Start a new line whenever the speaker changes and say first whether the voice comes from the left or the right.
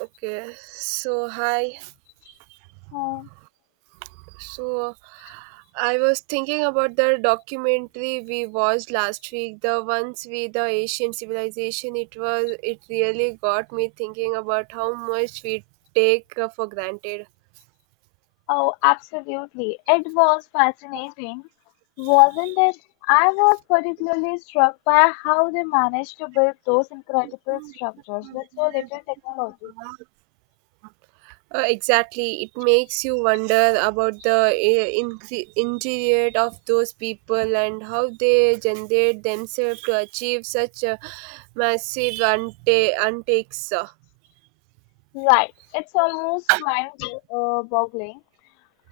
right: Okay, so hi.
left: Oh,
right: So I was thinking about the documentary we watched last week, the ones with the Asian civilization. It really got me thinking about how much we take for granted.
left: oh, absolutely. It was fascinating, wasn't it? I was particularly struck by how they managed to build those incredible structures with so little technology.
right: Exactly, it makes you wonder about the interior of those people and how they generate themselves to achieve such a massive untakes.
left: Right, it's almost mind-boggling.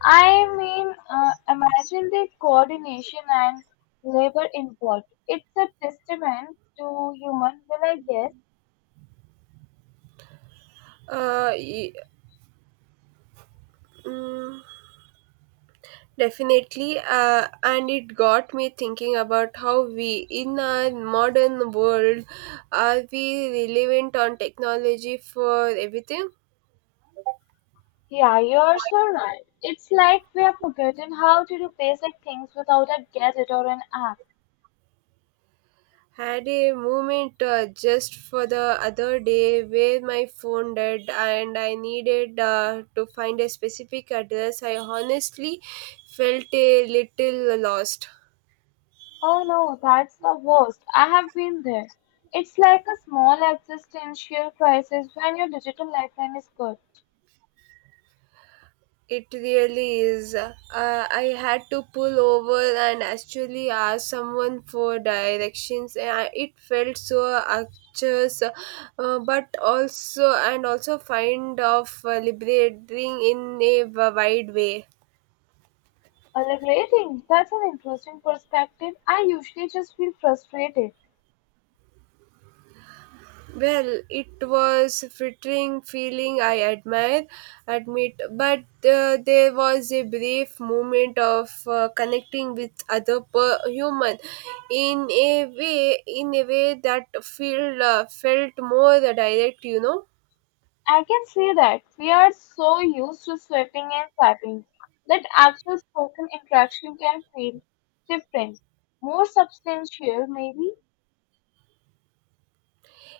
left: I mean, imagine the coordination and labor involved. It's a testament to human will, I guess.
right: Uh, y- mm, Definitely, and it got me thinking about how we, in our modern world, are we reliant on technology for everything?
left: Yeah, you're so right. It's like we have forgotten how to do basic things without a gadget or an app.
right: Had a moment just for the other day where my phone died and I needed to find a specific address. I honestly felt a little lost.
left: Oh no, that's the worst. I have been there. It's like a small existential crisis when your digital lifeline is good.
right: It really is. I had to pull over and actually ask someone for directions. It felt so anxious, but also and also find of liberating in a wide way.
left: Liberating. That's an interesting perspective. I usually just feel frustrated.
right: Well, it was flattering feeling I admire, admit, but there was a brief moment of connecting with human in a way that feel felt more direct, you know.
left: I can see that we are so used to swiping and swiping that actual spoken interaction can feel different, more substantial, maybe.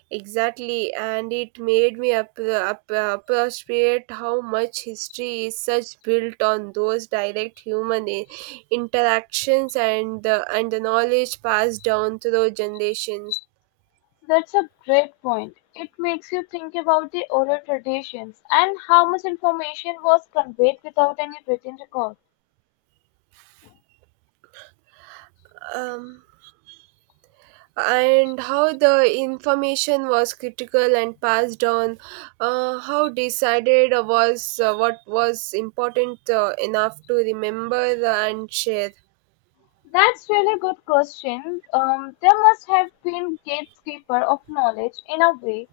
right: Exactly, and it made me appreciate how much history is such built on those direct human interactions and the knowledge passed down through generations.
left: That's a great point. It makes you think about the oral traditions and how much information was conveyed without any written record.
right: Um, and how the information was critical and passed on, how decided was what was important enough to remember and share.
left: That's really good question. There must have been gatekeeper of knowledge in a way,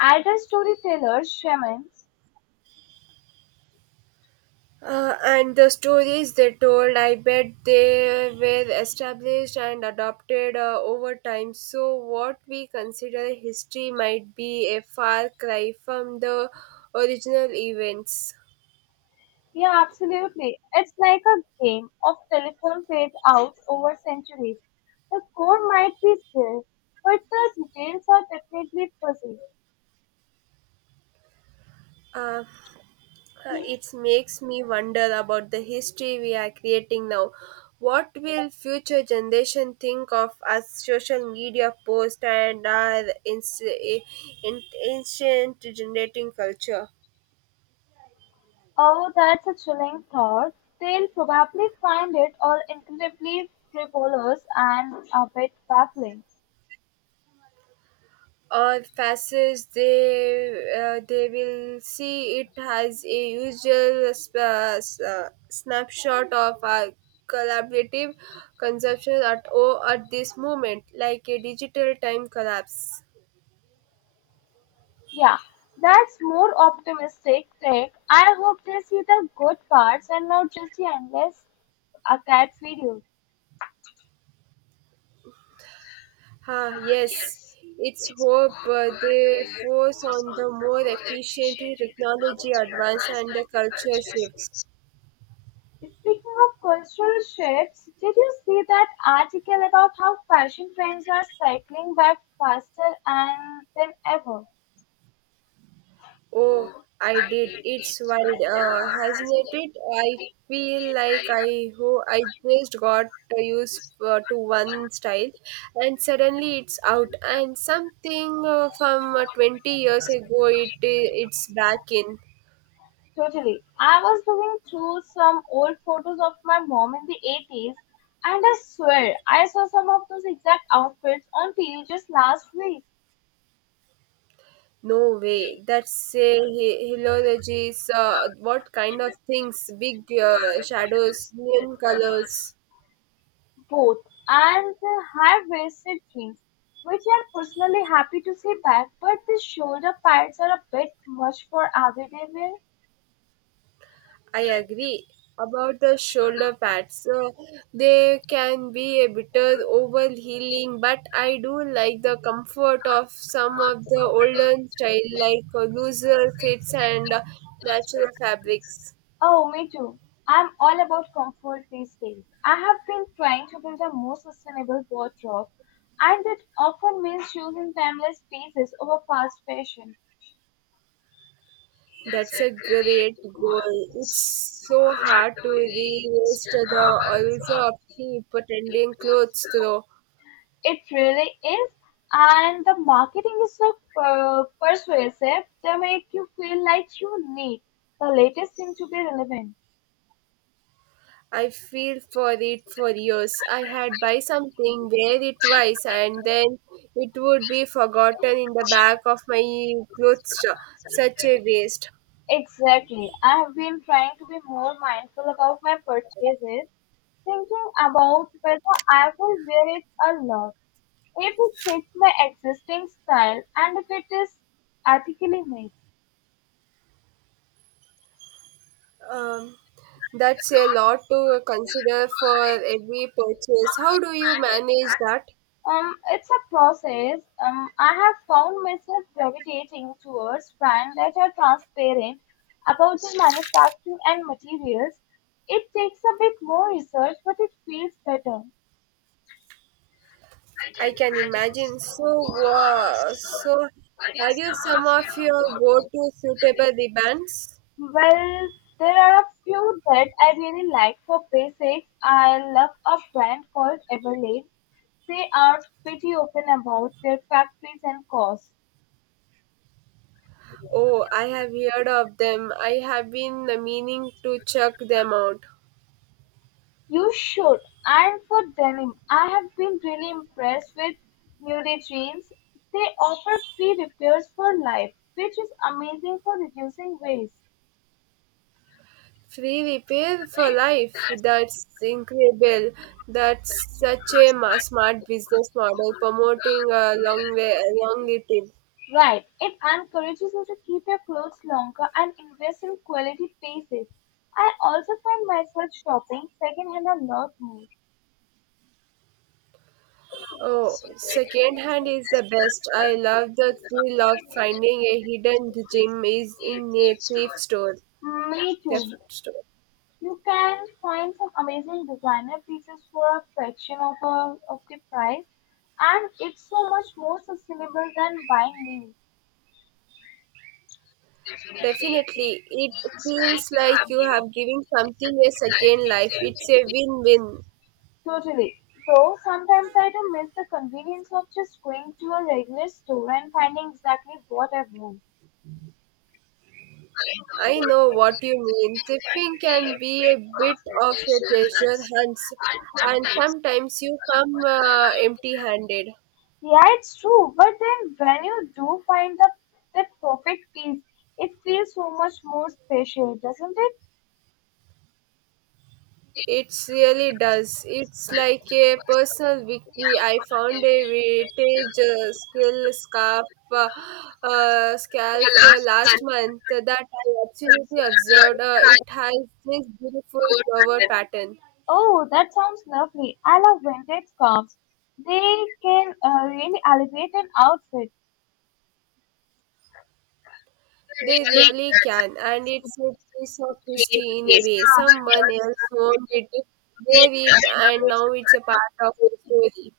left: either storytellers, shamans.
right: And the stories they told, I bet they were established and adopted over time. So, what we consider history might be a far cry from the original events.
left: Yeah, absolutely. It's like a game of telephone played out over centuries. The core might be there, but the details are definitely fuzzy.
right: Uh, it makes me wonder about the history we are creating now. What will future generation think of as social media posts and our ancient generating culture?
left: Oh, that's a chilling thought. They'll probably find it all incredibly frivolous and a bit baffling.
right: Or passage they will see it as a usual snapshot of our collaborative consumption at at this moment like a digital time collapse.
left: Yeah, that's more optimistic take. I hope they see the good parts and not just the endless a cat video.
right: Ah, yes, it's hope they force on the more efficient technology advance and the culture shifts.
left: Speaking of cultural shifts, did you see that article about how fashion trends are cycling back faster and than ever?
right: Oh, I did. It's wild, hasn't it? I feel like I just got used to one style, and suddenly it's out. And something from 20 years ago, it's back in.
left: Totally. I was looking through some old photos of my mom in the 80s, and I swear I saw some of those exact outfits on TV just last week.
right: No way. That's a helologies. What kind of things? Big shadows, neon colors.
left: Both and the high waisted jeans, which I'm personally happy to see back, but the shoulder pads are a bit much for everyday wear.
right: I agree about the shoulder pads. They can be a bit overhealing, but I do like the comfort of some of the older style, like looser fits and natural fabrics.
left: Oh, me too. I'm all about comfort these days. I have been trying to build a more sustainable wardrobe, and it often means choosing timeless pieces over fast fashion.
right: That's a great goal. It's so hard to resist the also of cheap pretending clothes, though.
left: It really is, and the marketing is so persuasive, they make you feel like you need the latest thing to be relevant.
right: I feel for it for years. I had buy something, wear it twice, and then it would be forgotten in the back of my clothes store. Such a waste.
left: Exactly. I have been trying to be more mindful about my purchases, thinking about whether I will wear it or not. If it fits my existing style and if it is ethically made.
right: Um, that's a lot to consider for every purchase. How do you manage that?
left: It's a process. I have found myself gravitating towards brands that are transparent about the manufacturing and materials. It takes a bit more research, but it feels better.
right: I can imagine. So, wow. so are you some of your go-to suitable ribbons?
left: Well, there are a few that I really like. For basics, I love a brand called Everlane. They are pretty open about their factories and costs.
right: Oh, I have heard of them. I have been meaning to check them out.
left: You should. And for denim, I have been really impressed with Muley Jeans. They offer free repairs for life, which is amazing for reducing waste.
right: Free repair for life. That's incredible. That's such a smart business model promoting a long way, a long lived.
left: Right, it encourages you to keep your clothes longer and invest in quality pieces. I also find myself shopping secondhand a lot more.
right: Oh, second hand is the best. I love the thrill of finding a hidden gem is in a thrift store.
left: Me too.
right: Thrift store.
left: You can find some amazing designer pieces for a fraction of the price, and it's so much more sustainable than buying new.
right: Definitely, it feels like you have given something a second life. It's a win-win.
left: Totally. Though sometimes I do miss the convenience of just going to a regular store and finding exactly what I want.
right: I know what you mean. Tipping can be a bit of a treasure hunt, and sometimes you come empty handed.
left: Yeah, it's true, but then when you do find the perfect piece, it feels so much more special, doesn't it?
right: It really does. It's like a personal victory. I found a vintage skill scarf. Uh, Scalp last month that I absolutely observed. It has this beautiful flower pattern.
left: Oh, that sounds lovely. I love vintage scarves. They can really elevate an outfit.
right: They really can, and it's a piece of history in a way. Someone else owned it, wore it, and now it's a part of the story.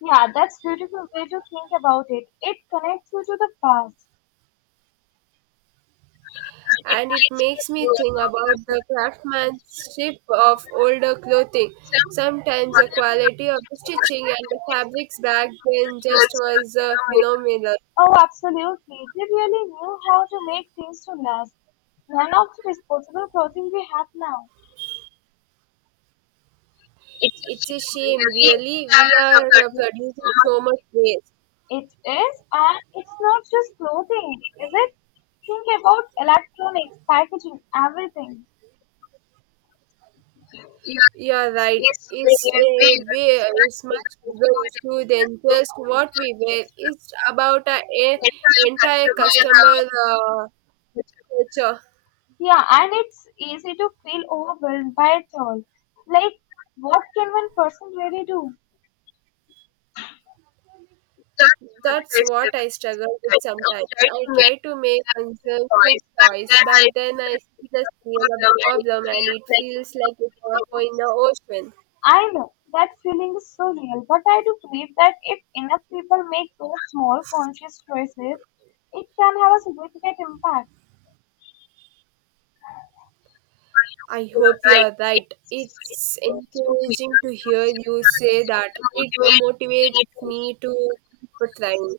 left: Yeah, that's beautiful way to think about it. It connects you to the past.
right: And it makes me think about the craftsmanship of older clothing. Sometimes the quality of the stitching and the fabrics back then just was phenomenal.
left: Oh, absolutely. They really knew how to make things to last. None of the disposable clothing we have now.
right: It's a shame, really. We are producing so much waste.
left: It is, and it's not just clothing, is it? Think about electronics, packaging, everything.
right: Yeah, right. It's much bigger issue than just what we wear. It's about a entire customer culture.
left: Yeah, and it's easy to feel overwhelmed by it all. Like, what can one person really do?
right: That's what I struggle with sometimes. I try to make consumption choice, but then I see the scale of the problem and it feels like a drop in the ocean.
left: I know that feeling is so real, but I do believe that if enough people make those small conscious choices, it can have a significant impact.
right: I hope you're right. It's encouraging to hear you say that. It motivates me to keep trying.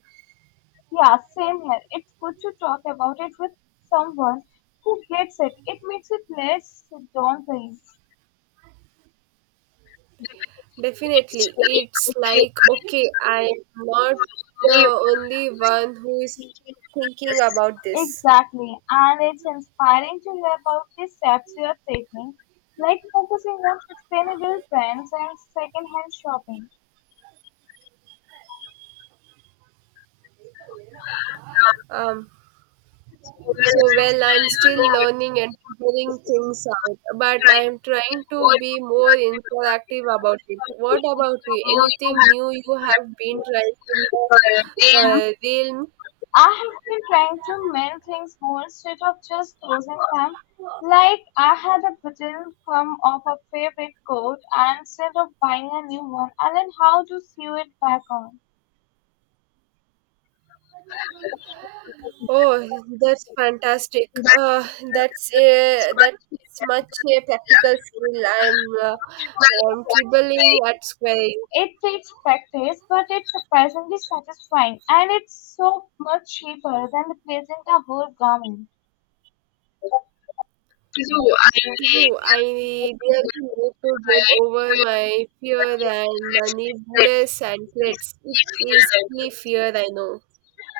left: Yeah, same here. It's good to talk about it with someone who gets it. It makes it less daunting.
right: Definitely. It's like, okay, I'm not the only one who is thinking about this.
left: Exactly, and it's inspiring to hear about the steps you are taking, like focusing on sustainable trends and secondhand shopping.
right: Um, I'm still learning and figuring things out, but I'm trying to be more interactive about it. What about you? Anything new you have been trying in the realm?
left: I have been trying to mend things more instead of just losing them. Like I had a button come off a favorite coat, and instead of buying a new one, I learned how to sew it back on.
right: Oh, that's fantastic. That's a that's much a practical skill. Uh, I'm dribbling at square
left: It takes practice, but it's surprisingly satisfying, and it's so much cheaper than replacing the whole garment.
right: two. I really need to get over my fear and needless and threats. It's a silly fear, I know.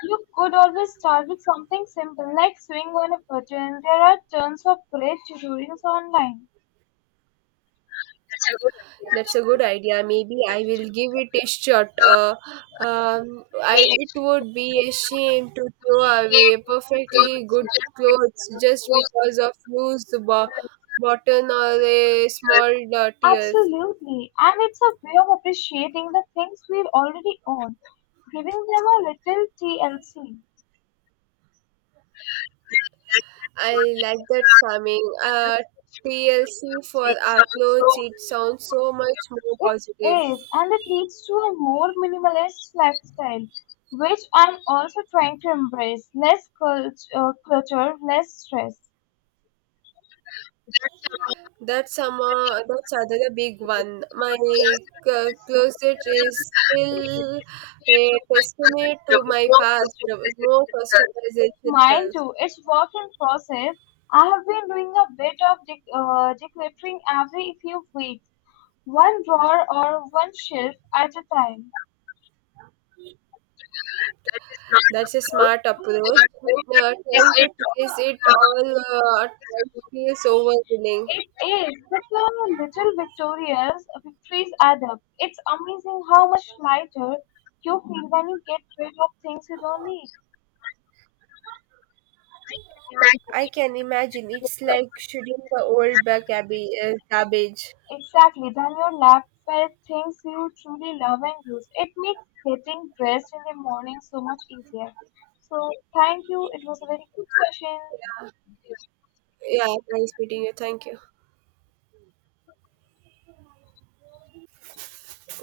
left: You could always start with something simple like swing on a button. There are tons of great tutorials online.
right: That's a good idea. Maybe I will give it a shot. I it would be a shame to throw away perfectly good clothes just because of loose button or a small tears.
left: Absolutely, and it's a way of appreciating the things we already own, giving them a little TLC.
right: I like that farming. TLC for our clothes. It sounds so much more positive.
left: It is, and it leads to a more minimalist lifestyle, which I'm also trying to embrace. Less clutter, less stress.
right: That's another big one. My closet is still a testament to my past. No customization
left: Mine
right: self.
left: too. It's work in process. I have been doing a bit of decluttering every few weeks, one drawer or one shelf at a time.
right: That's a smart approach. Trying to trace it all at once feels overwhelming.
left: It is, but the little victorious victories add up. It's amazing how much lighter you feel when you get rid of things you don't need.
right: I can imagine it's like shooting the old back abbey, cabbage.
left: Exactly, then you're left with things you truly love and use. It makes getting dressed in the morning so much easier. So, thank you. It was a very good session.
right: Yeah, yeah, nice meeting you. Thank you.